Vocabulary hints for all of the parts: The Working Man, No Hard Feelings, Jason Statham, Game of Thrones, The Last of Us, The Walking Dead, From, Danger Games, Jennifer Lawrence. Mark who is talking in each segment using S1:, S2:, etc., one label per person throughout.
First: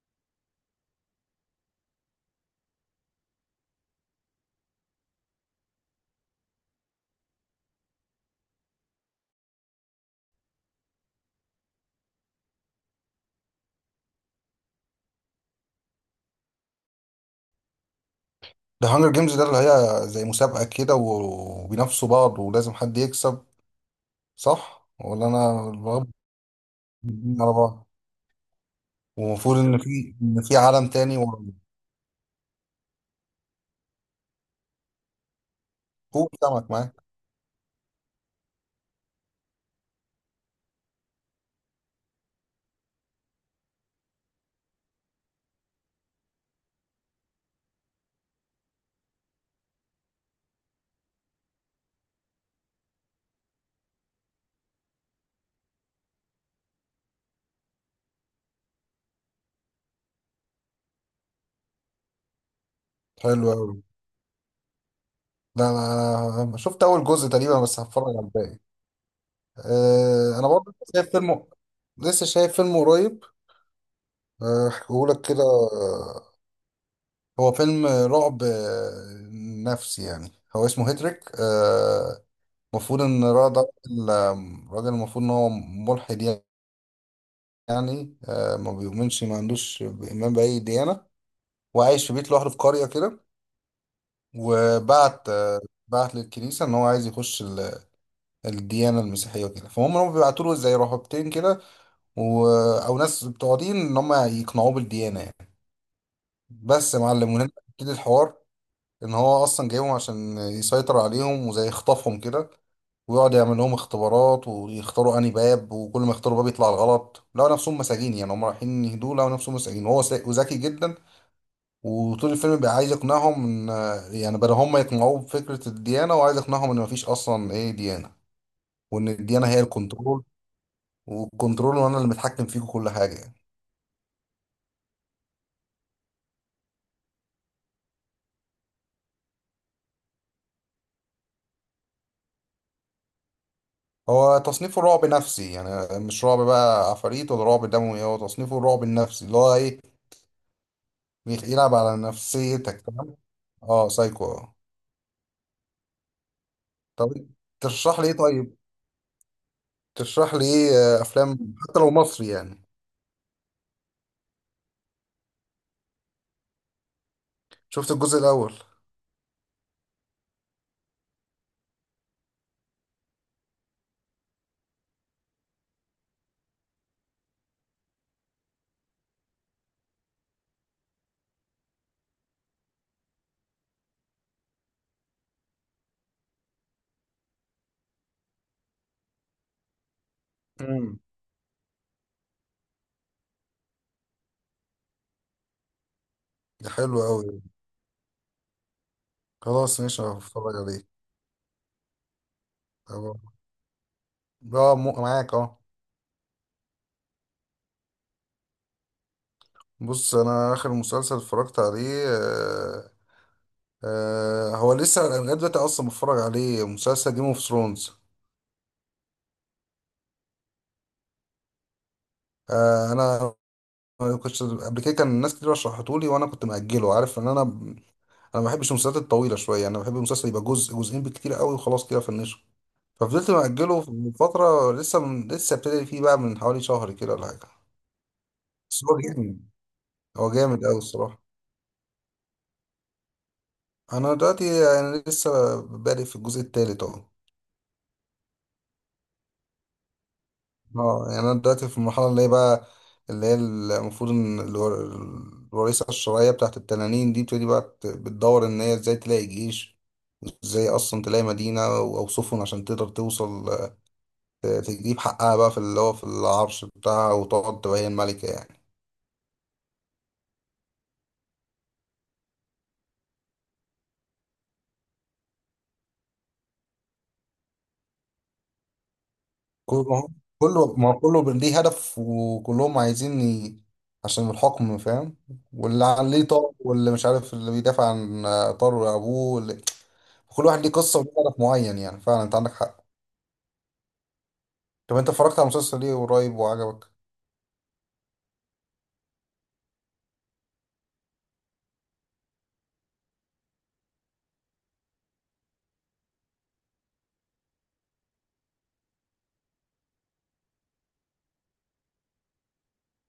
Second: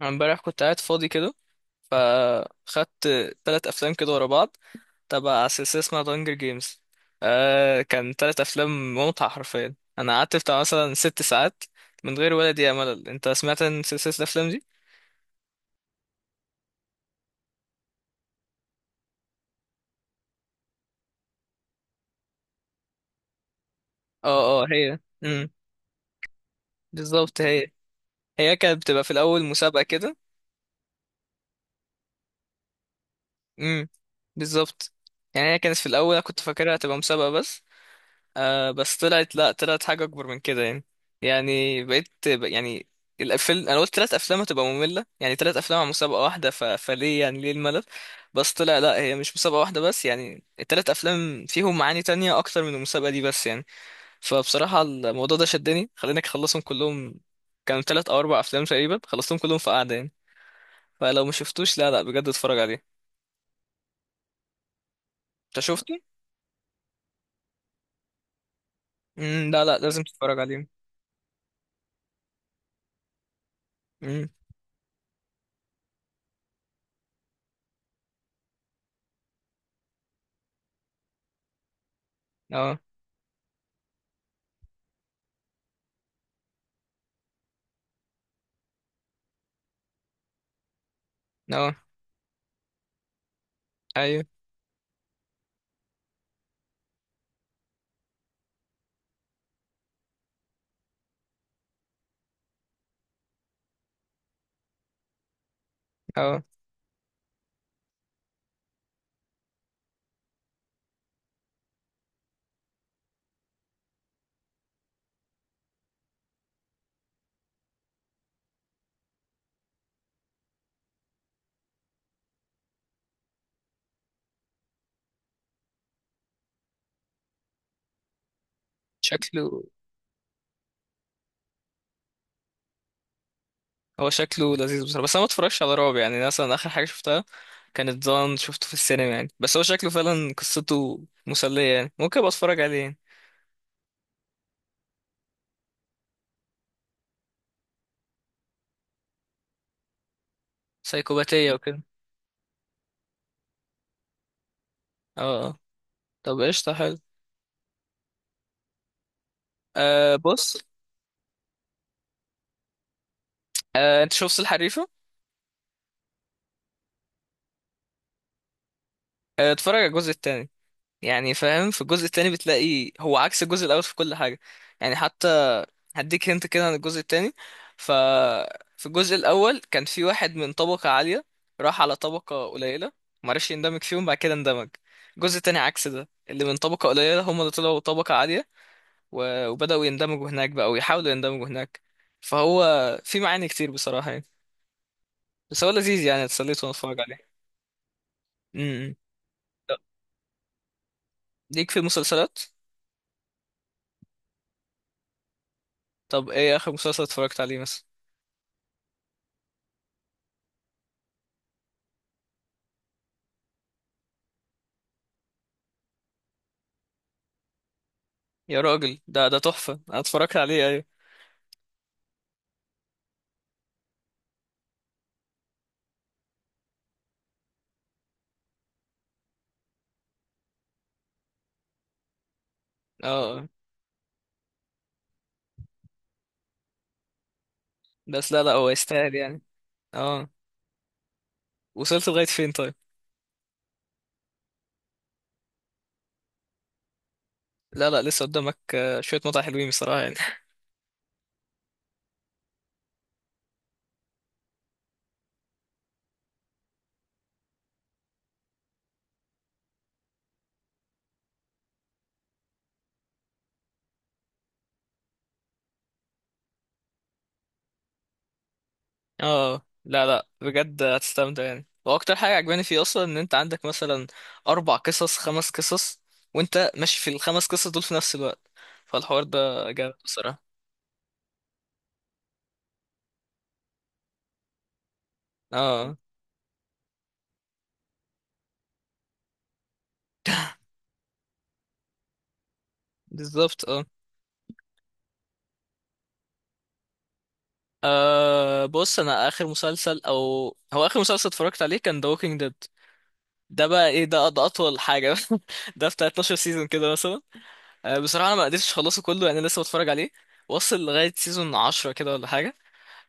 S1: أنا امبارح كنت قاعد فاضي كده، فخدت تلات أفلام كده ورا بعض، تبع سلسلة اسمها دانجر جيمز. كان تلات أفلام ممتعة، حرفيا أنا قعدت بتاع مثلا ست ساعات من غير ولا دقيقة ملل. أنت سمعت عن سلسلة الأفلام دي؟
S2: ده هانجر جيمز ده اللي هي زي مسابقة كده وبينافسوا بعض ولازم حد يكسب.
S1: اه، اه،
S2: صح
S1: هي
S2: ولا انا بغب
S1: بالظبط
S2: على
S1: هي.
S2: بعض؟
S1: هي كانت بتبقى في الأول
S2: ومفروض ان
S1: مسابقة
S2: في
S1: كده.
S2: ان في عالم تاني ورا.
S1: امم بالظبط. يعني هي كانت في الأول، أنا
S2: فوق
S1: كنت
S2: سمك
S1: فاكرها
S2: معاك.
S1: هتبقى مسابقة بس. بس طلعت، لا، طلعت حاجة أكبر من كده يعني. يعني بقيت يعني الأفلام، أنا قلت تلات أفلام هتبقى مملة، يعني تلات أفلام على مسابقة واحدة، ف... فليه يعني، ليه الملل؟ بس طلع لا، هي مش مسابقة واحدة بس، يعني التلات أفلام فيهم معاني تانية أكتر من المسابقة دي بس يعني. فبصراحة الموضوع ده شدني، خليني أخلصهم كلهم. كانوا تلات أو أربع أفلام تقريبا، خلصتهم كلهم في قعدة يعني. فلو ما شفتوش، لا لا بجد اتفرج عليه.
S2: حلو قوي.
S1: أنت
S2: ده
S1: شفته؟
S2: انا شفت اول جزء تقريبا بس هتفرج على الباقي.
S1: مم، لا لا لازم تتفرج
S2: أه انا برضه
S1: عليه.
S2: لسه شايف فيلم قريب.
S1: مم،
S2: هحكيهولك كده. هو فيلم رعب نفسي، يعني هو اسمه هيتريك.
S1: اه،
S2: المفروض ان الراجل ده راجل، المفروض ان هو ملحد، يعني ما بيؤمنش، ما عندوش ايمان باي ديانه،
S1: اه،
S2: وعايش في بيت لوحده في قريه كده.
S1: أيوه،
S2: وبعت آه، بعت للكنيسه ان هو عايز يخش الديانه المسيحيه وكده، فهم بيبعتوا له زي رهبتين كده، و... او ناس بتوع دين، ان هم يقنعوه بالديانه يعني.
S1: اه،
S2: بس يا معلم، وهنا بتبتدي الحوار، ان هو اصلا جايبهم عشان يسيطر عليهم وزي يخطفهم كده، ويقعد يعمل لهم اختبارات ويختاروا انهي باب، وكل ما يختاروا باب يطلع الغلط لقوا نفسهم مساجين. يعني هم رايحين يهدوا لقوا نفسهم مساجين، وهو وذكي جدا. وطول الفيلم بيبقى عايز يقنعهم ان، يعني بدل هم يقنعوه بفكرة الديانة، وعايز يقنعهم ان مفيش اصلا ايه ديانة، وان الديانة هي
S1: شكله
S2: الكنترول والكنترول، وانا اللي متحكم فيكم كل حاجة يعني.
S1: هو شكله لذيذ بصراحة، بس انا ما اتفرجش على رعب يعني. أنا مثلا اخر حاجة شفتها كانت ضان، شفته في السينما يعني، بس هو شكله فعلا قصته مسلية يعني، ممكن ابقى اتفرج عليه يعني.
S2: هو تصنيفه رعب نفسي، يعني مش رعب بقى عفاريت ولا رعب دموي، هو تصنيفه الرعب النفسي، اللي هو ايه،
S1: سايكوباتية
S2: يلعب
S1: وكده.
S2: على نفسيتك، تمام. اه سايكو اه.
S1: اه، آه. طب قشطة حلو.
S2: طب ترشح لي ايه؟ طيب ترشح لي
S1: بص.
S2: ايه افلام حتى لو مصري يعني.
S1: انت شفت الحريفة؟
S2: شفت الجزء الاول.
S1: آه، اتفرج على الجزء التاني. يعني فاهم، في الجزء التاني بتلاقي هو عكس الجزء الاول في كل حاجه يعني. حتى هديك، هنت كده عن الجزء التاني. ف في الجزء الاول كان في واحد من طبقه عاليه، راح على طبقه قليله، معرفش يندمج فيهم، بعد كده اندمج. الجزء التاني عكس ده، اللي من طبقه قليله هم اللي طلعوا طبقه عاليه، و... وبداوا يندمجوا هناك بقى،
S2: امم.
S1: ويحاولوا يندمجوا هناك. فهو في معاني كتير بصراحه يعني، بس هو لذيذ يعني، اتسليت
S2: ده
S1: وانا
S2: حلو
S1: اتفرج عليه.
S2: قوي.
S1: امم. طب،
S2: خلاص ماشي هتفرج عليه.
S1: ليك في المسلسلات؟
S2: طب- معاك اه.
S1: طب ايه اخر مسلسل اتفرجت عليه مثلا؟
S2: بص انا اخر مسلسل اتفرجت عليه هو لسه انا لغايه دلوقتي اصلا بتفرج عليه مسلسل جيم اوف ثرونز.
S1: يا راجل، ده تحفة، انا اتفرجت عليه ايوه.
S2: انا كنت قبل كده كان الناس كتير رشحتهولي، وانا كنت مأجله، عارف ان انا ما بحبش المسلسلات الطويله شويه. يعني انا بحب المسلسل يبقى جزء جزئين بالكتير قوي وخلاص كده فنشه.
S1: اه،
S2: ففضلت
S1: آه.
S2: مأجله من فتره، لسه ابتدي فيه بقى من حوالي شهر كده ولا حاجه.
S1: بس لا لا هو
S2: بس هو
S1: يستاهل
S2: جامد،
S1: يعني. اه.
S2: هو جامد قوي الصراحه.
S1: وصلت لغاية فين طيب؟
S2: انا دلوقتي يعني لسه بادئ في الجزء الثالث اهو.
S1: لا لا لسه قدامك. آه، شوية متعة حلوين بصراحة يعني.
S2: اه يعني انا دلوقتي في المرحله اللي هي المفروض ان الوريثه الشرعيه بتاعت التنانين دي بتبتدي بقى بتدور ان هي ازاي تلاقي جيش، ازاي اصلا تلاقي مدينه او سفن عشان تقدر توصل، تجيب حقها بقى في اللي هو في العرش بتاعها، وتقعد تبقى هي الملكة يعني.
S1: اه، لا لا بجد هتستمتع يعني، واكتر حاجة عجباني فيه اصلا ان انت عندك مثلا اربع قصص، خمس قصص، وانت ماشي في الخمس قصص دول في نفس الوقت، فالحوار ده
S2: كله
S1: جامد
S2: ما هو-
S1: بصراحة.
S2: كله ما هو كله ليه هدف، وكلهم عايزين عشان الحكم فاهم، واللي
S1: اه،
S2: عليه طار، واللي مش عارف، اللي بيدافع عن طار أبوه كل واحد ليه قصة وليه هدف معين، يعني فعلا أنت عندك حق.
S1: بالظبط اه.
S2: طب أنت اتفرجت على المسلسل ليه قريب وعجبك؟
S1: بص انا اخر مسلسل، او هو اخر مسلسل اتفرجت عليه كان The Walking Dead. ده بقى ايه، ده اطول حاجه. ده بتاع 12 سيزون كده مثلا. بصراحه انا ما قدرتش اخلصه كله يعني، لسه بتفرج عليه. واصل لغايه سيزون 10 كده ولا حاجه.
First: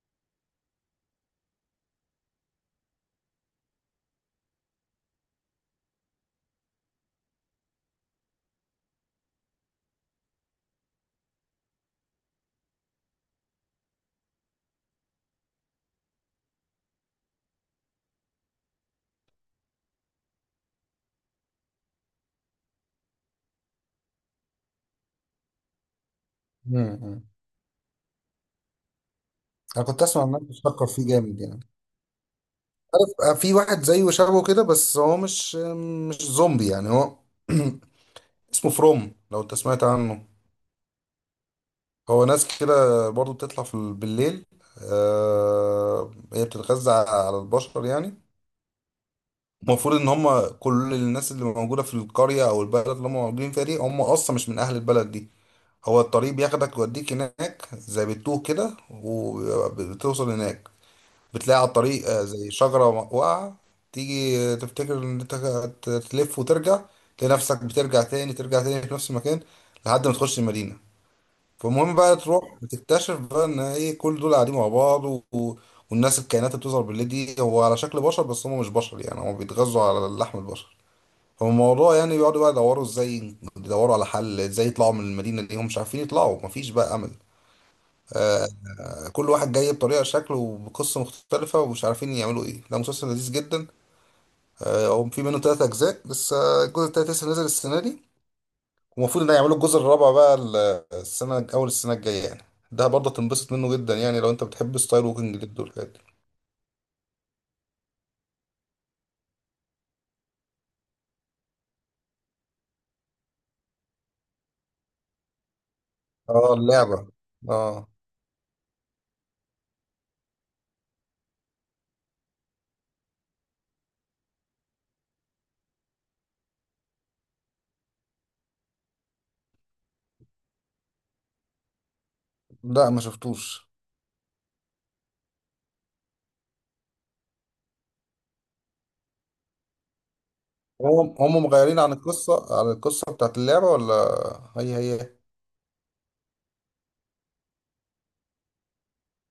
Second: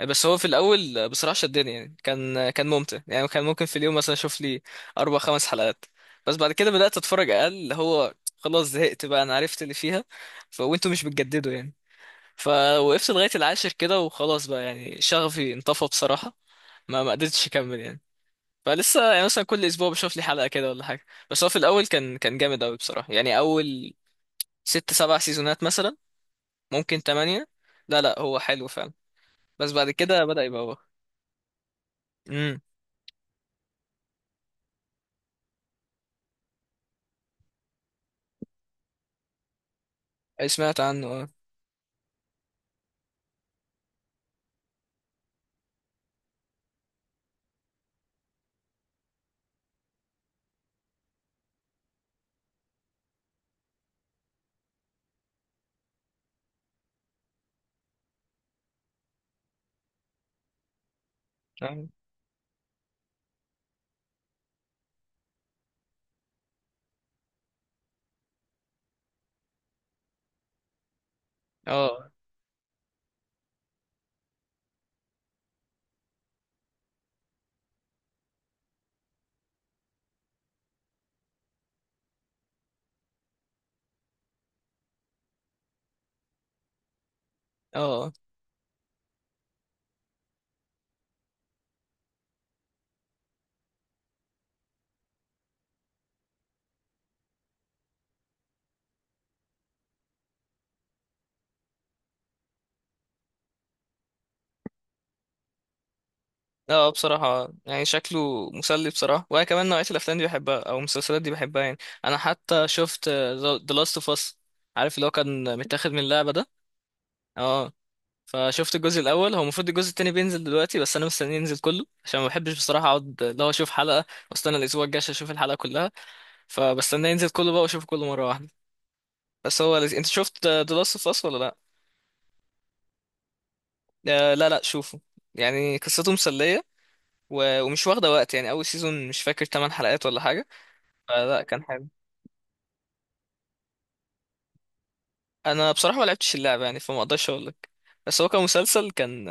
S1: بس هو في الاول بصراحه شدني يعني، كان ممتع يعني. كان ممكن في اليوم مثلا اشوف لي اربع خمس حلقات. بس بعد كده بدات اتفرج اقل، اللي هو خلاص زهقت بقى، انا عرفت اللي فيها. وانتوا مش بتجددوا يعني. فوقفت لغايه العاشر كده وخلاص بقى يعني، شغفي انطفى بصراحه، ما قدرتش اكمل يعني. فلسه يعني مثلا كل اسبوع بشوف لي حلقه كده ولا حاجه. بس هو في الاول كان جامد قوي بصراحه يعني، اول ست سبع سيزونات مثلا، ممكن
S2: امم.
S1: تمانية. لا لا هو حلو فعلا، بس
S2: أنا
S1: بعد
S2: كنت أسمع
S1: كده
S2: الناس
S1: بدأ يبقى هو.
S2: بتشكر فيه جامد يعني.
S1: امم.
S2: عارف، في واحد زيه شبهه كده، بس هو مش زومبي يعني، هو اسمه فروم، لو أنت سمعت عنه.
S1: سمعت عنه اه.
S2: هو ناس كده برضو بتطلع بالليل. آه هي بتتغذى على البشر يعني. المفروض ان هم كل الناس اللي موجوده في القريه او البلد اللي هم موجودين فيها دي، هم اصلا مش من اهل البلد دي. هو الطريق بياخدك يوديك هناك زي بتوه كده، وبتوصل هناك بتلاقي على الطريق زي شجره واقعه، تيجي تفتكر ان انت تلف وترجع، تلاقي نفسك بترجع تاني ترجع تاني في نفس المكان، لحد ما تخش المدينه. فالمهم
S1: اه،
S2: بقى تروح بتكتشف بقى ان ايه، كل دول قاعدين مع بعض والناس الكائنات اللي بتظهر بالليل دي، هو على شكل بشر بس هم مش بشر، يعني هم بيتغذوا على لحم البشر. فالموضوع يعني بيقعدوا بقى يدوروا، ازاي يدوروا على حل، ازاي يطلعوا من المدينة دي، هم مش عارفين يطلعوا، مفيش بقى امل.
S1: اه، اه.
S2: كل واحد جاي بطريقة شكله وبقصة مختلفة، ومش عارفين يعملوا ايه، ده مسلسل لذيذ جدا. هو في منه 3 اجزاء، لسه الجزء التالت لسه نازل السنة دي. ومفروض ان يعملوا الجزء الرابع بقى السنة الجاية يعني. ده برضه تنبسط منه جدا، يعني لو أنت بتحب ستايل ووكينج ديد والحاجات دي.
S1: بصراحة يعني شكله مسلي بصراحة، وأنا كمان نوعية الأفلام دي بحبها، أو المسلسلات دي بحبها يعني. أنا حتى شفت The Last of Us، عارف اللي هو كان متاخد من اللعبة ده.
S2: اه اللعبة.
S1: اه.
S2: اه.
S1: فشفت الجزء الاول، هو المفروض الجزء التاني بينزل دلوقتي، بس انا مستني ينزل كله عشان ما بحبش بصراحه اقعد اللي هو اشوف حلقه واستنى الاسبوع الجاي عشان اشوف الحلقه كلها. فبستنى ينزل كله بقى واشوفه كله مره واحده. بس هو لذيذ. انت شفت ذا لاست اوف اس ولا لا؟
S2: لا ما شفتوش.
S1: آه، لا لا شوفه. يعني قصته مسليه، و- ومش واخده وقت يعني، اول سيزون مش فاكر 8 حلقات ولا حاجه،
S2: هم
S1: فلا
S2: هم
S1: كان
S2: مغيرين
S1: حلو.
S2: عن القصة بتاعت اللعبة ولا؟ هي هي.
S1: انا بصراحه ما لعبتش اللعبه يعني، فما اقدرش اقول لك، بس هو كمسلسل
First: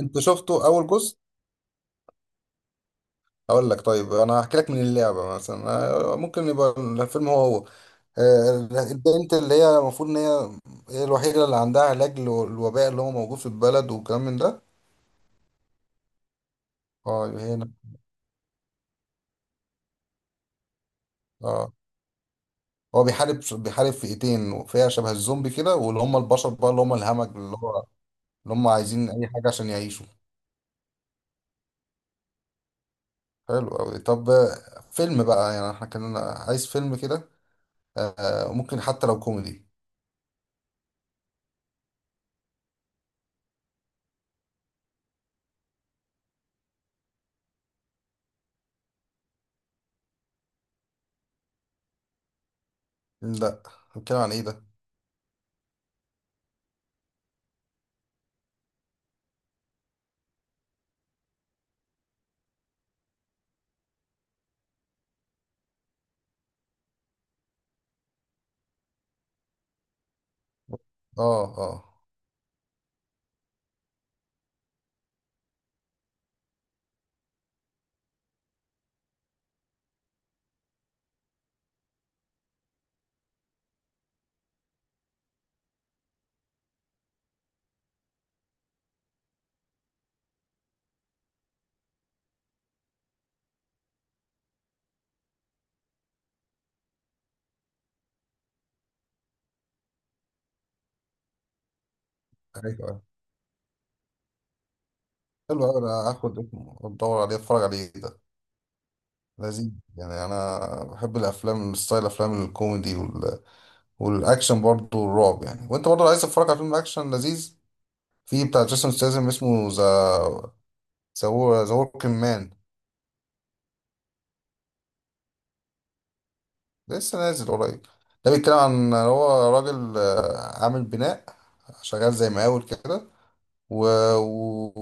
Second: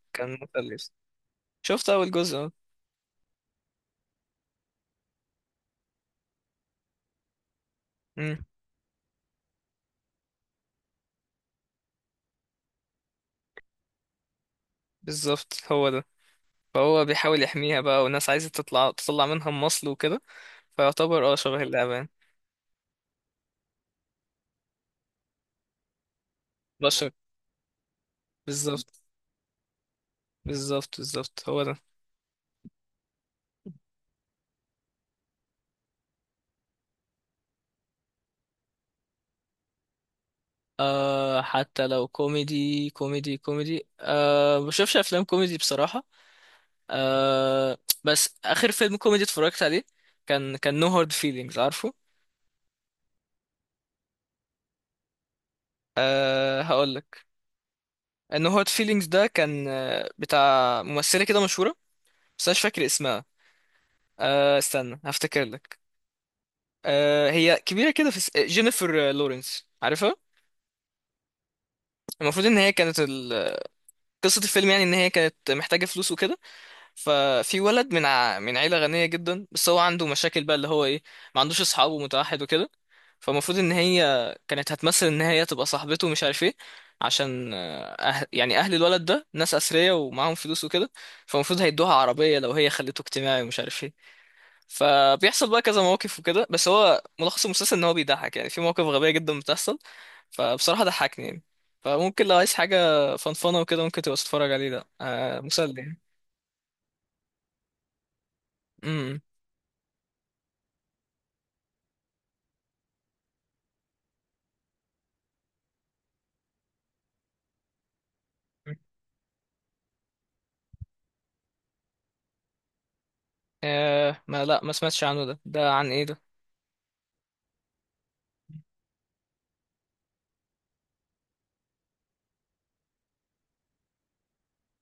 S2: أنت
S1: كان
S2: شفته
S1: مسلي.
S2: أول جزء؟
S1: شفت اول جزء اه.
S2: أقول لك طيب أنا هحكي لك من اللعبة مثلا. ممكن يبقى الفيلم هو هو.
S1: أمم،
S2: البنت اللي هي المفروض إن هي الوحيدة اللي عندها علاج للوباء اللي هو موجود في البلد والكلام من ده.
S1: بالظبط هو ده. فهو
S2: اه
S1: بيحاول
S2: هنا.
S1: يحميها بقى، والناس عايزة تطلع، تطلع منها مصل وكده. فيعتبر اه شبه
S2: اه.
S1: اللعبة.
S2: هو بيحارب فئتين، فئة شبه الزومبي كده، واللي هم البشر بقى، اللي هم
S1: بشر،
S2: الهمج، اللي هو اللي هم
S1: بالظبط،
S2: عايزين أي حاجة عشان يعيشوا.
S1: بالظبط، بالظبط، هو ده.
S2: حلو أوي. طب فيلم بقى، يعني احنا كان عايز فيلم كده، ممكن حتى لو كوميدي.
S1: آه، حتى لو كوميدي، كوميدي، كوميدي، بشوفش أفلام كوميدي بصراحة. آه. بس آخر فيلم كوميدي اتفرجت عليه كان No Hard Feelings، عارفه؟
S2: لا، بنتكلم عن ايه ده؟
S1: آه هقول لك. No Hard Feelings ده كان بتاع ممثلة كده مشهورة، بس أنا مش فاكر اسمها. آه استنى هفتكر لك. هي كبيرة كده في جينيفر لورنس، عارفها.
S2: اه اه.
S1: المفروض ان هي كانت قصة الفيلم يعني ان هي كانت محتاجة فلوس وكده. ففي ولد من من عيلة غنية جدا، بس هو عنده مشاكل بقى اللي هو ايه، ما عندوش اصحاب ومتوحد وكده. فالمفروض ان هي كانت هتمثل ان هي تبقى صاحبته ومش عارف ايه، عشان يعني اهل الولد ده ناس اثرياء ومعاهم فلوس وكده، فالمفروض هيدوها عربية لو هي خليته اجتماعي ومش عارف ايه. فبيحصل بقى كذا مواقف وكده، بس هو ملخص المسلسل ان هو بيضحك يعني، في مواقف غبية جدا بتحصل، فبصراحة ضحكني يعني، فممكن لو عايز
S2: أيوة، أيوة.
S1: حاجة فنفنة وكده ممكن تبقى تتفرج عليه، ده
S2: حلو أوي،
S1: مسلي
S2: أنا
S1: يعني.
S2: هاخد اسمه أدور عليه أتفرج عليه ده.
S1: امم.
S2: لذيذ يعني، أنا بحب الأفلام ستايل أفلام الكوميدي والأكشن برضه والرعب يعني. وأنت برضه لو عايز تتفرج على فيلم أكشن لذيذ، في بتاع جيسون ستاثام اسمه ذا وركينج مان،
S1: ما لا ما سمعتش عنه ده، ده عن ايه ده؟
S2: لسه نازل قريب. ده بيتكلم عن، هو راجل عامل بناء، شغال زي مقاول كده، و...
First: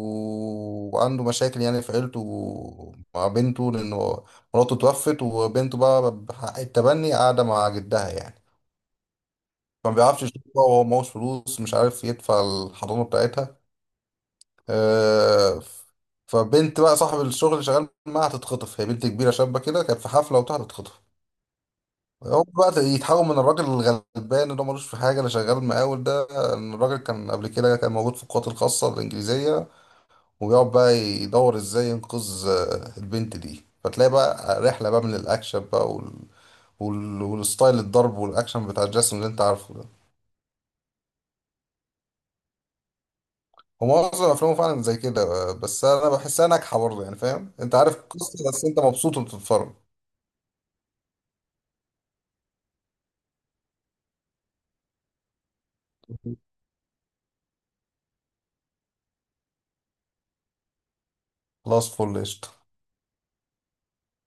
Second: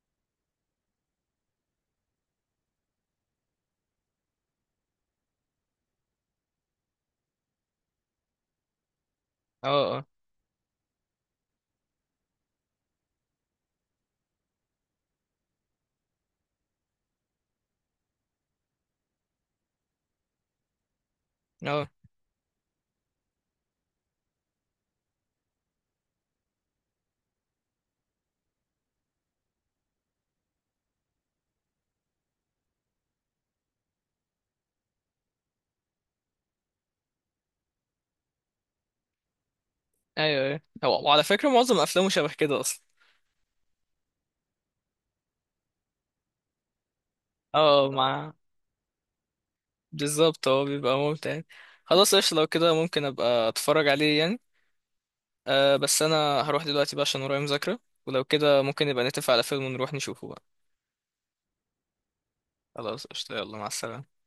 S2: وعنده مشاكل يعني في عيلته مع بنته، لأنه مراته توفت، وبنته بقى بحق التبني قاعدة مع جدها يعني.
S1: اه،
S2: فما
S1: اه،
S2: بيعرفش يشوفها، وهو معهوش فلوس، مش عارف يدفع الحضانة بتاعتها. آه، ف- فبنت بقى صاحب الشغل اللي شغال معاها هتتخطف، هي بنت كبيرة شابة كده، كانت في حفلة وبتاع هتتخطف.
S1: اه،
S2: هو بقى يتحول من الراجل الغلبان اللي هو ملوش في حاجة، اللي شغال مقاول ده، إن الراجل كان قبل كده كان موجود في القوات الخاصة الإنجليزية. ويقعد بقى يدور إزاي ينقذ البنت دي، فتلاقي بقى رحلة بقى من الأكشن بقى والستايل الضرب والأكشن بتاع جاسون اللي أنت عارفه ده.
S1: ايوه، ايوه، وعلى فكرة معظم افلامه شبه كده اصلا.
S2: هو معظم أفلامه فعلا زي كده. بس أنا بحسها ناجحة برضه، يعني فاهم، أنت
S1: اه،
S2: عارف
S1: مع،
S2: القصة بس أنت مبسوط وأنت بتتفرج.
S1: بالظبط هو بيبقى ممتع يعني. خلاص قشطة، لو كده ممكن ابقى اتفرج عليه يعني. أه بس انا هروح دلوقتي بقى عشان ورايا مذاكرة، ولو كده ممكن نبقى نتفق على فيلم ونروح نشوفه بقى.
S2: خلاص فل قشطة
S1: خلاص قشطة، يلا مع السلامة.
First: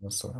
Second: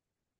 S2: بس.